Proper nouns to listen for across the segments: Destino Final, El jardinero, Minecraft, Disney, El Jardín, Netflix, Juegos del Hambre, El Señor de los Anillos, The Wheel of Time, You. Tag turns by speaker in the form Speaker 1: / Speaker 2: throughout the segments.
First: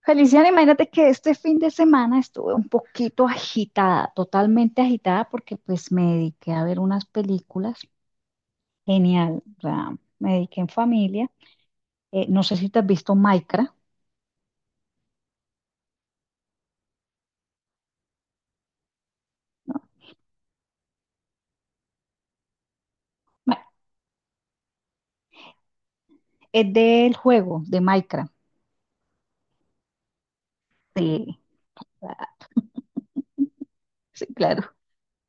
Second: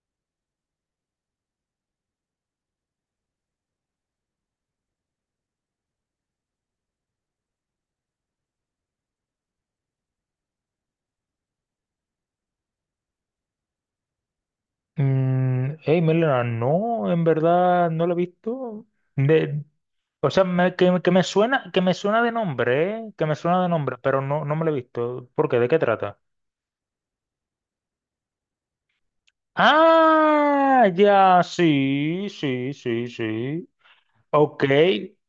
Speaker 1: Feliciana, imagínate que este fin de semana estuve un poquito agitada, totalmente agitada, porque pues me dediqué a ver unas películas. Genial, o sea, me dediqué en familia. No sé si te has visto Minecraft,
Speaker 2: Mm, hey, Melena, no, en verdad no lo he visto. De,
Speaker 1: ¿no?
Speaker 2: o sea, que me suena, que me suena de nombre, ¿eh? Que me suena
Speaker 1: Bueno,
Speaker 2: de nombre, pero no, no me lo he visto. ¿Por qué? ¿De qué trata?
Speaker 1: es del juego de Minecraft.
Speaker 2: Ah,
Speaker 1: Sí,
Speaker 2: ya,
Speaker 1: ah,
Speaker 2: sí, sí, sí, sí.
Speaker 1: sí,
Speaker 2: Ok.
Speaker 1: claro.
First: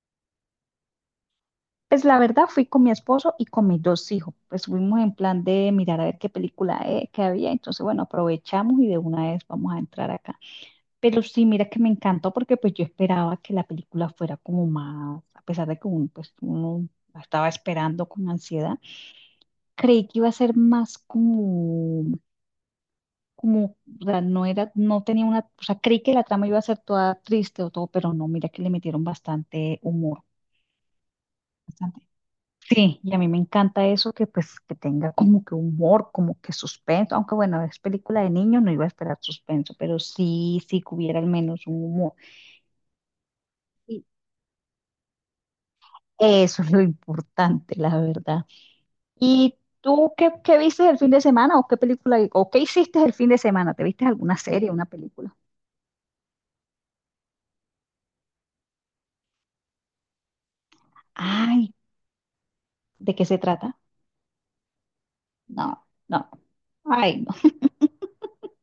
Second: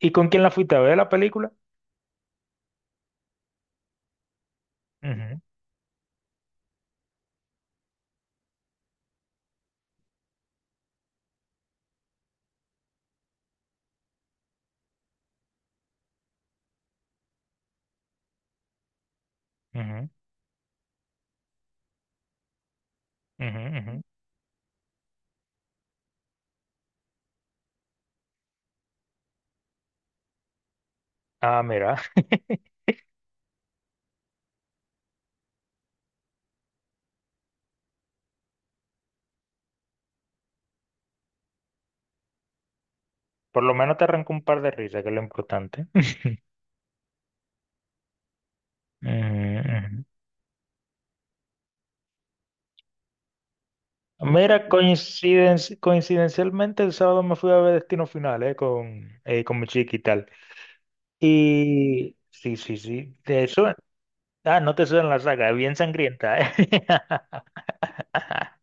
Speaker 2: ¿Y con quién la fuiste a ver la película?
Speaker 1: Pues la verdad fui con mi esposo y con mis dos hijos. Pues fuimos en
Speaker 2: Ujú,
Speaker 1: plan de mirar a ver qué película que había. Entonces, bueno, aprovechamos y de una vez vamos a entrar acá. Pero sí, mira que me encantó porque pues yo esperaba que la película fuera como más, a pesar de que uno, pues, uno la estaba esperando con ansiedad, creí
Speaker 2: ujú,
Speaker 1: que iba a ser más como,
Speaker 2: ujú,
Speaker 1: o
Speaker 2: ujú.
Speaker 1: sea, no era, no tenía una, o sea, creí que la trama iba a ser toda triste o todo, pero no, mira que le metieron bastante humor,
Speaker 2: Ah, mira,
Speaker 1: bastante. Sí, y a mí me encanta eso que pues que tenga como que humor, como que suspenso, aunque bueno, es película de niños, no iba a esperar suspenso, pero sí, sí que hubiera al menos un humor.
Speaker 2: por lo menos te arrancó un par de risas, que es lo importante.
Speaker 1: Eso es lo importante, la verdad.
Speaker 2: Ujú,
Speaker 1: ¿Y
Speaker 2: ujú.
Speaker 1: tú qué viste el fin de semana o qué película o qué hiciste el fin de semana? ¿Te viste alguna
Speaker 2: Mira,
Speaker 1: serie, una película?
Speaker 2: coincidencialmente el sábado me fui a ver Destino Final, con mi chica y tal.
Speaker 1: Ay,
Speaker 2: Y sí, sí,
Speaker 1: ¿de
Speaker 2: sí,
Speaker 1: qué se
Speaker 2: te suena.
Speaker 1: trata?
Speaker 2: Ah, no te suena la saga, es bien
Speaker 1: No, no.
Speaker 2: sangrienta, eh.
Speaker 1: Ay, no.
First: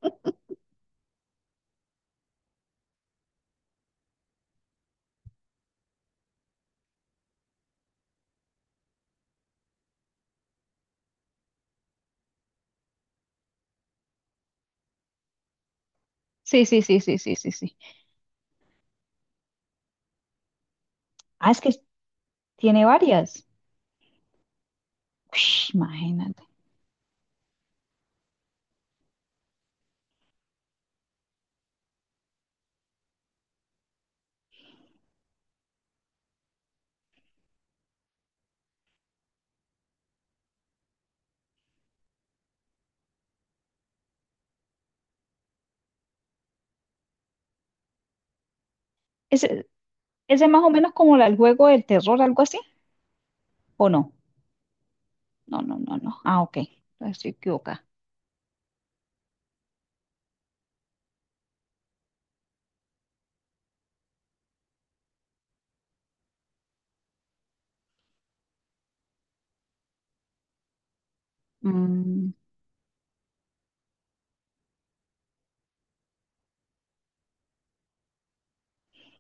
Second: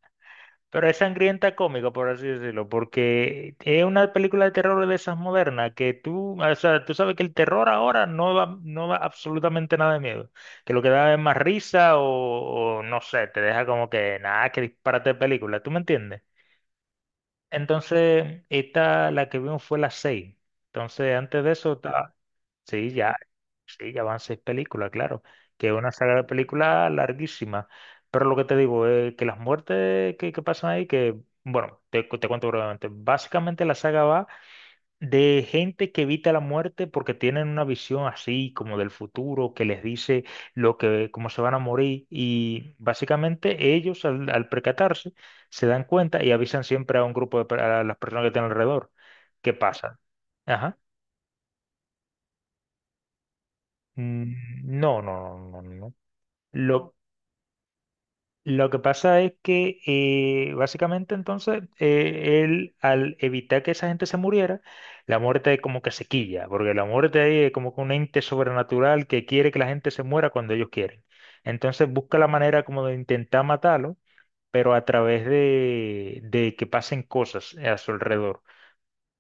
Speaker 2: Pero es sangrienta cómica, por así decirlo, porque es una película de terror de esas modernas que tú, o sea, tú sabes que el terror ahora no da, no da absolutamente nada de miedo, que lo que da es más risa o no sé, te deja como que nada, que disparate de película, ¿tú me entiendes?
Speaker 1: Sí, sí, sí, sí, sí, sí, sí.
Speaker 2: Entonces, esta, la que vimos fue las seis. Entonces, antes
Speaker 1: Ah,
Speaker 2: de
Speaker 1: es que
Speaker 2: eso, ta-
Speaker 1: tiene
Speaker 2: sí, ya,
Speaker 1: varias.
Speaker 2: sí, ya van seis películas, claro,
Speaker 1: Ush,
Speaker 2: que es una saga de
Speaker 1: imagínate.
Speaker 2: películas larguísima. Pero lo que te digo es que las muertes que pasan ahí, que, bueno, te, te cuento brevemente. Básicamente la saga va de gente que evita la muerte porque tienen una visión así como del futuro que les dice lo que cómo se van a morir y básicamente ellos al percatarse se dan cuenta y avisan siempre a un grupo de a las personas que tienen alrededor. ¿Qué
Speaker 1: ¿Ese,
Speaker 2: pasa?
Speaker 1: ese es más o
Speaker 2: Ajá.
Speaker 1: menos como el juego del terror, algo así? ¿O no?
Speaker 2: Mm, no, no, no,
Speaker 1: No,
Speaker 2: no, no,
Speaker 1: no,
Speaker 2: no.
Speaker 1: no, no. Ah, ok.
Speaker 2: Lo,
Speaker 1: Entonces estoy equivocada.
Speaker 2: lo que pasa es que básicamente entonces él al evitar que esa gente se muriera, la muerte es como que se quilla, porque la muerte ahí es como que un ente sobrenatural que quiere que la gente se muera cuando ellos quieren. Entonces busca la
Speaker 1: Mm,
Speaker 2: manera como de intentar matarlo, pero a través de que pasen cosas a su alrededor.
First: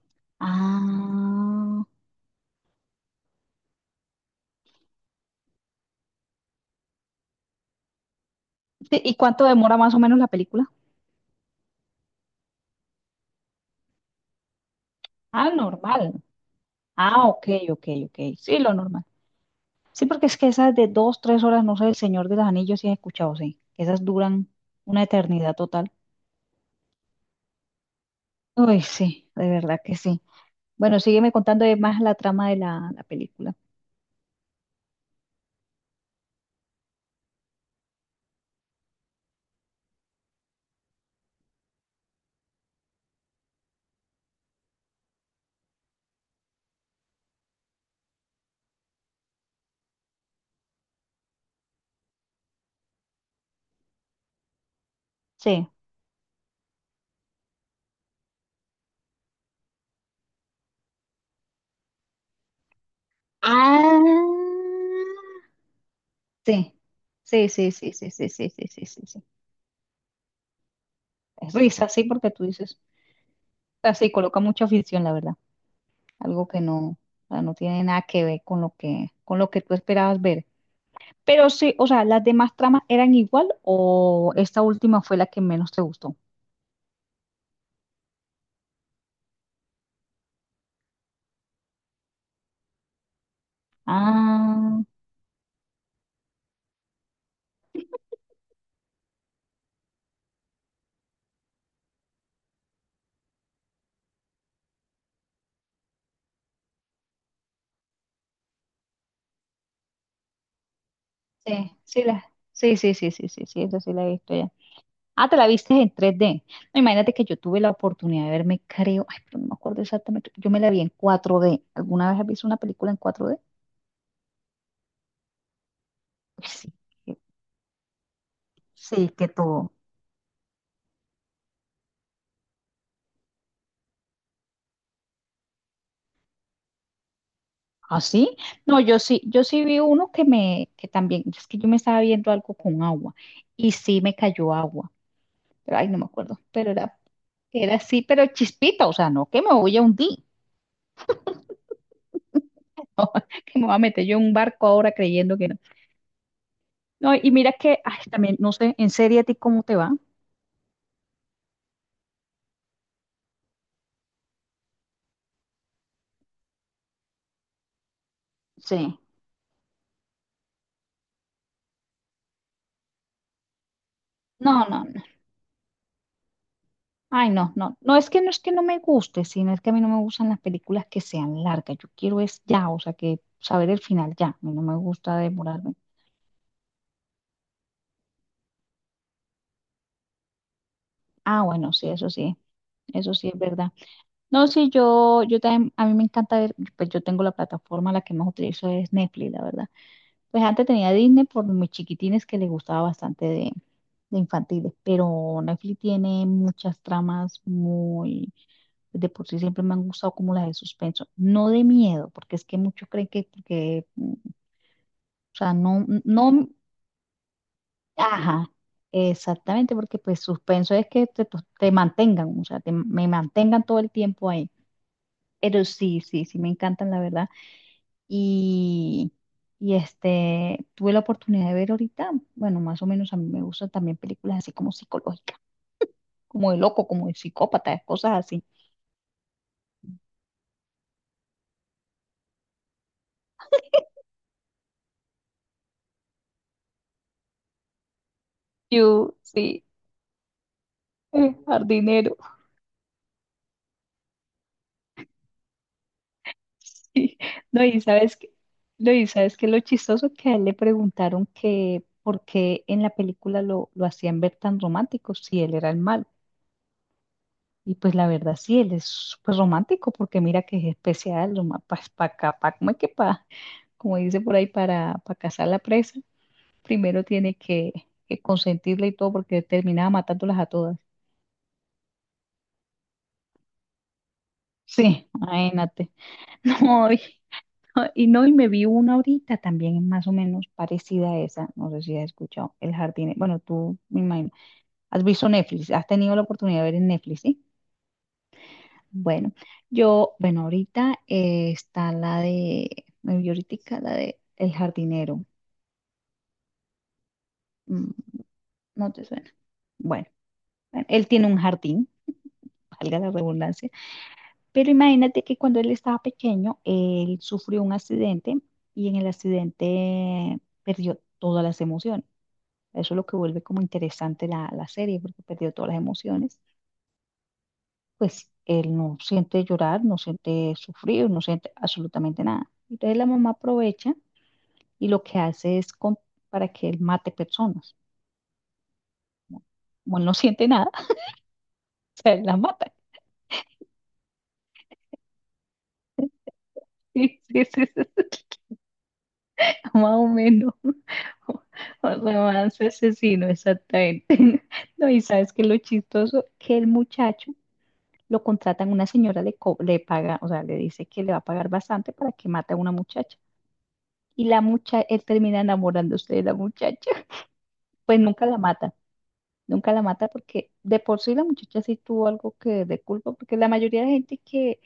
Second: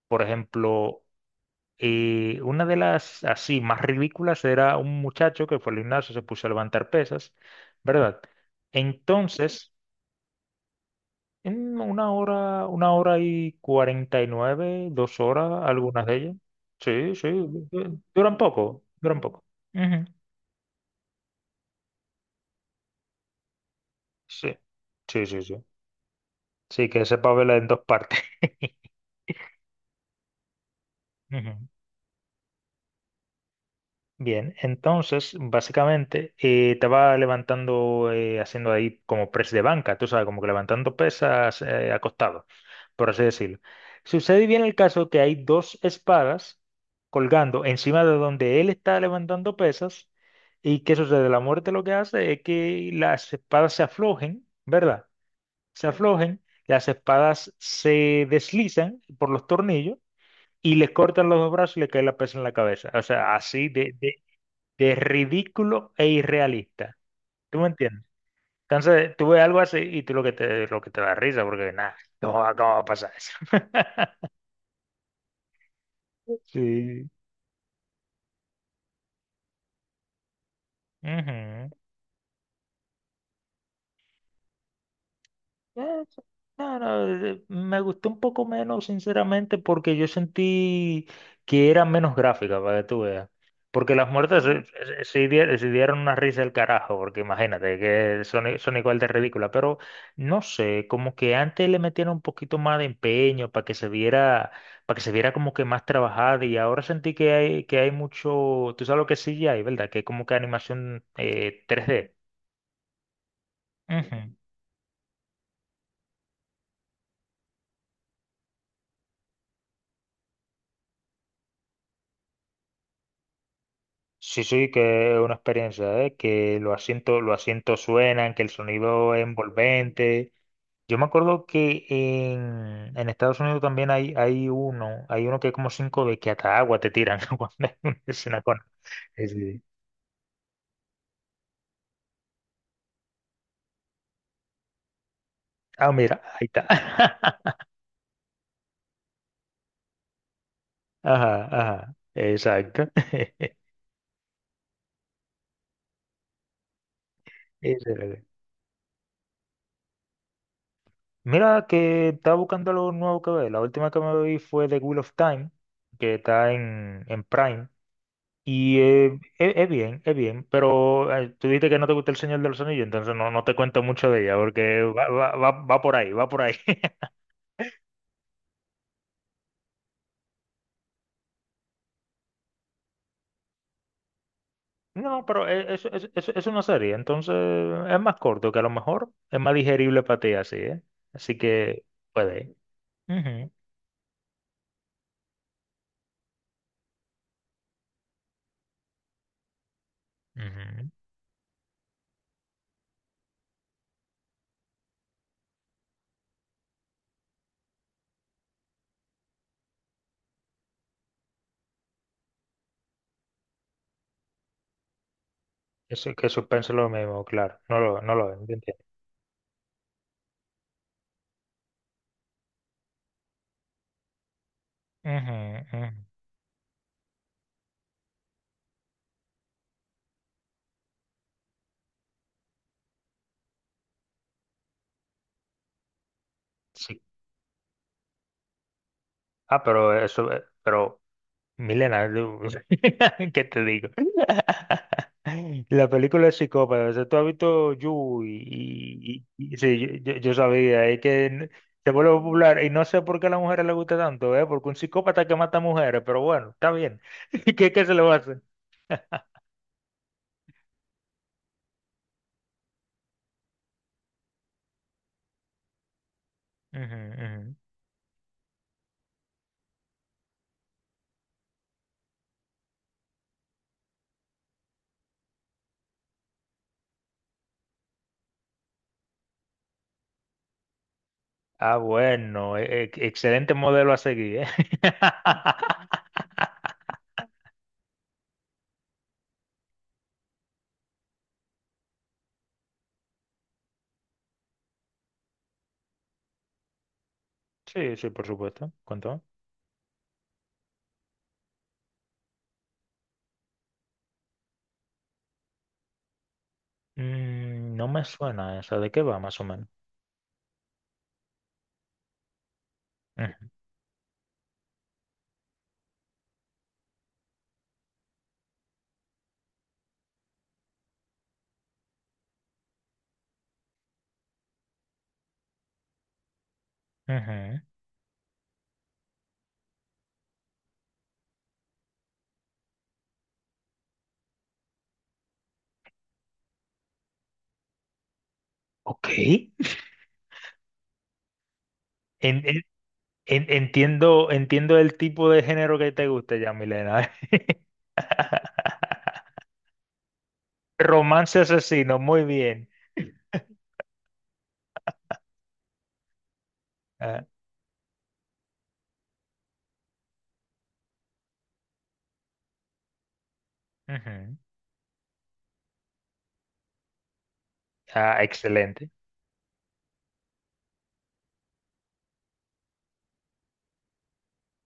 Speaker 2: Por ejemplo,
Speaker 1: ah.
Speaker 2: una de las así más ridículas era un muchacho que fue al gimnasio, se puso a levantar pesas, ¿verdad?
Speaker 1: Sí, ¿y cuánto
Speaker 2: Entonces...
Speaker 1: demora más o menos la película?
Speaker 2: En una hora y cuarenta y nueve, dos
Speaker 1: Ah,
Speaker 2: horas, algunas de
Speaker 1: normal.
Speaker 2: ellas. Sí,
Speaker 1: Ah,
Speaker 2: sí,
Speaker 1: ok, ok, ok.
Speaker 2: duran
Speaker 1: Sí, lo
Speaker 2: poco,
Speaker 1: normal.
Speaker 2: duran poco. Ujú.
Speaker 1: Sí, porque es que esas de dos, tres horas, no sé, El Señor de los Anillos sí he escuchado, sí. Esas duran
Speaker 2: Sí,
Speaker 1: una
Speaker 2: sí, sí,
Speaker 1: eternidad
Speaker 2: sí.
Speaker 1: total.
Speaker 2: Sí, que sepa verla en dos partes.
Speaker 1: Uy, sí, de verdad que sí. Bueno, sígueme
Speaker 2: Ujú.
Speaker 1: contando de más la trama de la película.
Speaker 2: Bien, entonces básicamente te va levantando haciendo ahí como press de banca, tú sabes, como que levantando pesas acostado, por así decirlo. Sucede bien el caso que hay dos espadas colgando encima de donde él está levantando pesas y ¿qué sucede? La muerte lo que hace es que las espadas se aflojen, ¿verdad?
Speaker 1: Sí.
Speaker 2: Se aflojen, las espadas se deslizan por los tornillos y le cortan los dos brazos y le cae la pesa en la cabeza. O sea, así
Speaker 1: Ah,
Speaker 2: de ridículo e
Speaker 1: sí.
Speaker 2: irrealista.
Speaker 1: Sí,
Speaker 2: ¿Tú me
Speaker 1: sí, sí,
Speaker 2: entiendes?
Speaker 1: sí, sí, sí, sí, sí, sí,
Speaker 2: Entonces,
Speaker 1: sí.
Speaker 2: tú ves algo así y tú lo que lo que te da risa,
Speaker 1: Es
Speaker 2: porque
Speaker 1: risa,
Speaker 2: nada,
Speaker 1: sí, porque
Speaker 2: no,
Speaker 1: tú
Speaker 2: ¿cómo
Speaker 1: dices,
Speaker 2: va a pasar eso?
Speaker 1: así coloca mucha ficción, la verdad. Algo que no,
Speaker 2: Sí.
Speaker 1: o sea, no tiene nada que ver con lo que tú esperabas ver. Pero
Speaker 2: Ujú.
Speaker 1: sí, o sea, ¿las demás tramas eran igual o esta última fue la que menos te
Speaker 2: Ya,
Speaker 1: gustó?
Speaker 2: eso. No, no, me gustó un poco menos, sinceramente, porque yo sentí que era menos gráfica, para que tú veas. Porque las muertes mm,
Speaker 1: Ah,
Speaker 2: sí, sí dieron una risa del carajo, porque imagínate que son, son igual de ridículas, pero no sé, como que antes le metieron un poquito más de empeño para que se viera, para que se viera como que más trabajada y ahora sentí que hay mucho, tú sabes lo que sí hay, ¿verdad? Que es como que animación
Speaker 1: sí, sí,
Speaker 2: 3D.
Speaker 1: la, sí, sí, sí, sí, sí, sí, esa sí la he visto ya. Ah, te la viste en 3D. No, imagínate que yo tuve la oportunidad de verme, creo, ay, pero no me acuerdo exactamente, yo me la vi en 4D. ¿Alguna vez has visto una película en 4D?
Speaker 2: Sí, sí, que es una experiencia, ¿eh? Que
Speaker 1: Sí, que-
Speaker 2: los asientos suenan, que el
Speaker 1: sí,
Speaker 2: sonido es
Speaker 1: que todo.
Speaker 2: envolvente. Yo me acuerdo que en Estados Unidos también hay, hay uno que es como cinco d que hasta agua te tiran cuando hay
Speaker 1: ¿Ah,
Speaker 2: una
Speaker 1: sí?
Speaker 2: escena con...
Speaker 1: No, yo sí,
Speaker 2: Sí,
Speaker 1: yo
Speaker 2: sí.
Speaker 1: sí vi uno que me, que también, es que yo me estaba viendo algo con agua y sí me cayó agua. Pero ay,
Speaker 2: Ah,
Speaker 1: no me
Speaker 2: mira,
Speaker 1: acuerdo,
Speaker 2: ahí está.
Speaker 1: pero era, era así, pero chispita, o sea, no que me voy a hundir,
Speaker 2: Ajá, ajá, exacto.
Speaker 1: que me voy a meter yo en un barco ahora creyendo que no. No, y mira que,
Speaker 2: Ese
Speaker 1: ay,
Speaker 2: era el-
Speaker 1: también, no sé, en serie a ti cómo te va.
Speaker 2: Mira que estaba buscando algo nuevo que ver. La última que me vi fue The Wheel of Time, que está en Prime. Y
Speaker 1: Sí.
Speaker 2: es bien, pero tú dijiste que no te gusta El Señor de los Anillos, entonces no, no te cuento mucho de ella,
Speaker 1: No,
Speaker 2: porque
Speaker 1: no, no.
Speaker 2: va por ahí, va por ahí.
Speaker 1: Ay, no, no. No es que no me guste, sino es que a mí no me gustan las películas que sean largas. Yo quiero es ya, o sea, que saber el final ya. A mí no me gusta
Speaker 2: No, pero
Speaker 1: demorarme.
Speaker 2: es una serie, entonces es más corto, que a lo mejor es más digerible para ti así, ¿eh? Así
Speaker 1: Ah, bueno,
Speaker 2: que
Speaker 1: sí, eso sí.
Speaker 2: puede.
Speaker 1: Eso sí es
Speaker 2: Ujú,
Speaker 1: verdad. No, sí, yo también, a mí me encanta ver, pues yo tengo la plataforma, la que más utilizo es Netflix, la verdad. Pues antes
Speaker 2: ujú.
Speaker 1: tenía Disney por mis chiquitines que les gustaba bastante de infantiles, pero Netflix tiene muchas tramas muy, de por sí siempre me han gustado como las de suspenso, no de miedo, porque es que muchos creen que, porque, o sea, no,
Speaker 2: Eso,
Speaker 1: no,
Speaker 2: que suspenso es lo mismo, claro, no lo, no lo ven,
Speaker 1: ajá,
Speaker 2: yo entiendo.
Speaker 1: exactamente, porque pues suspenso es que te, pues, te mantengan, o sea, me mantengan todo el tiempo ahí,
Speaker 2: Ujú,
Speaker 1: pero sí,
Speaker 2: ujú.
Speaker 1: sí, sí, me encantan, la verdad. Y, y este, tuve la oportunidad de ver ahorita, bueno, más o menos a mí me gustan también películas así como psicológicas, como de loco,
Speaker 2: Sí.
Speaker 1: como de psicópata, cosas así.
Speaker 2: Ah, pero eso, pero Milena, tú- ¿qué te digo? La película es psicópata. O sea, tú has visto You
Speaker 1: Yo,
Speaker 2: y,
Speaker 1: sí,
Speaker 2: sí, yo, yo sabía, es que se vuelve
Speaker 1: jardinero.
Speaker 2: popular y no sé por qué a las mujeres les gusta tanto, ¿eh? Porque un psicópata que mata mujeres, pero bueno, está bien.
Speaker 1: Sí. No,
Speaker 2: ¿Qué,
Speaker 1: y
Speaker 2: qué se le va
Speaker 1: sabes
Speaker 2: a
Speaker 1: que,
Speaker 2: hacer?
Speaker 1: no, y sabes que lo chistoso que a él le preguntaron que por qué en la película lo hacían ver tan romántico si él era el malo.
Speaker 2: Ujú, ujú.
Speaker 1: Y pues la verdad sí, él es súper romántico porque mira que es especial, para como es que como dice por ahí, para cazar la presa, primero tiene que consentirla y todo porque terminaba matándolas a todas.
Speaker 2: Ah, bueno, excelente modelo a seguir, ¿eh?
Speaker 1: Sí, imagínate. No, y no, y me vi una ahorita también más o menos parecida a esa, no sé si has escuchado, El Jardín, bueno, tú me imagino, has visto Netflix, has tenido la oportunidad de ver en Netflix, ¿sí?
Speaker 2: Sí, sí, por supuesto. ¿Cuánto?
Speaker 1: Bueno, yo, bueno, ahorita está la de, me vi ahoritica la de El jardinero.
Speaker 2: Mm, no
Speaker 1: Mm,
Speaker 2: me suena esa. ¿De
Speaker 1: ¿no
Speaker 2: qué
Speaker 1: te
Speaker 2: va,
Speaker 1: suena?
Speaker 2: más o menos?
Speaker 1: Bueno, bueno, él tiene un jardín, valga la
Speaker 2: Ujú,
Speaker 1: redundancia, pero imagínate que cuando él estaba pequeño, él sufrió un accidente y en el accidente perdió todas las emociones. Eso es lo que vuelve como interesante la serie, porque perdió todas las emociones.
Speaker 2: ujú.
Speaker 1: Pues él no siente llorar, no siente sufrir, no siente absolutamente nada. Entonces la mamá aprovecha y lo que hace es para que él mate personas.
Speaker 2: Ok.
Speaker 1: ¿No? Como él no siente nada, o sea, él la
Speaker 2: En- en-
Speaker 1: mata.
Speaker 2: entiendo, entiendo el tipo de género que te gusta ya, Milena.
Speaker 1: Sí, sí, sí, sí, sí. Más o menos. Un
Speaker 2: Romance asesino, muy
Speaker 1: romance
Speaker 2: bien.
Speaker 1: asesino, exactamente. No, y sabes que lo chistoso, que el
Speaker 2: Ah,
Speaker 1: muchacho lo contratan, una señora le paga, o sea, le dice que le va a pagar bastante para que mate a una muchacha. Y
Speaker 2: ujú.
Speaker 1: él termina enamorándose de la muchacha. Pues
Speaker 2: Ah,
Speaker 1: nunca la mata.
Speaker 2: excelente.
Speaker 1: Nunca la mata porque de por sí la muchacha sí tuvo algo que de culpa, porque la mayoría de gente que,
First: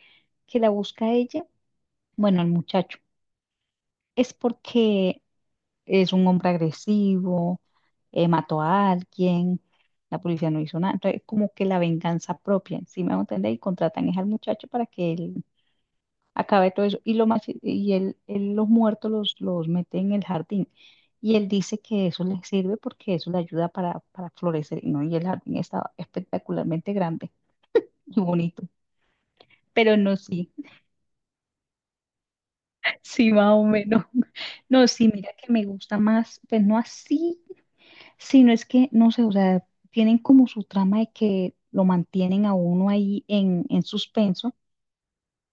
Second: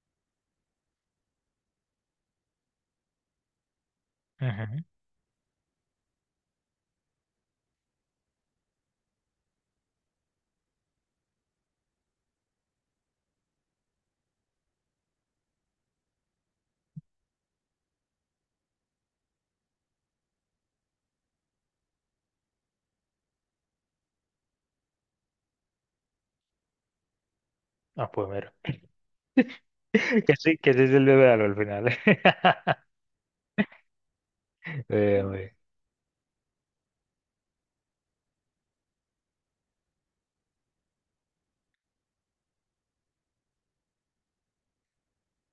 Speaker 1: que la busca a ella, bueno, el muchacho, es
Speaker 2: Ujú.
Speaker 1: porque es un hombre agresivo, mató a alguien, la policía no hizo nada, entonces como que la venganza propia, ¿si me hago entender? Y contratan es al muchacho para que él acabe todo eso. Y, lo más, y él los muertos los mete en el jardín. Y él dice que eso le sirve porque eso le ayuda para florecer, ¿no? Y el jardín estaba espectacularmente grande.
Speaker 2: Ah,
Speaker 1: y
Speaker 2: pues mira.
Speaker 1: bonito. Pero no, sí,
Speaker 2: Que sí se le al final.
Speaker 1: sí, más o menos. No, sí, mira
Speaker 2: Bien,
Speaker 1: que
Speaker 2: bien.
Speaker 1: me gusta más, pues no así, sino es que, no sé, o sea, tienen como su trama de que lo mantienen a uno ahí en, suspenso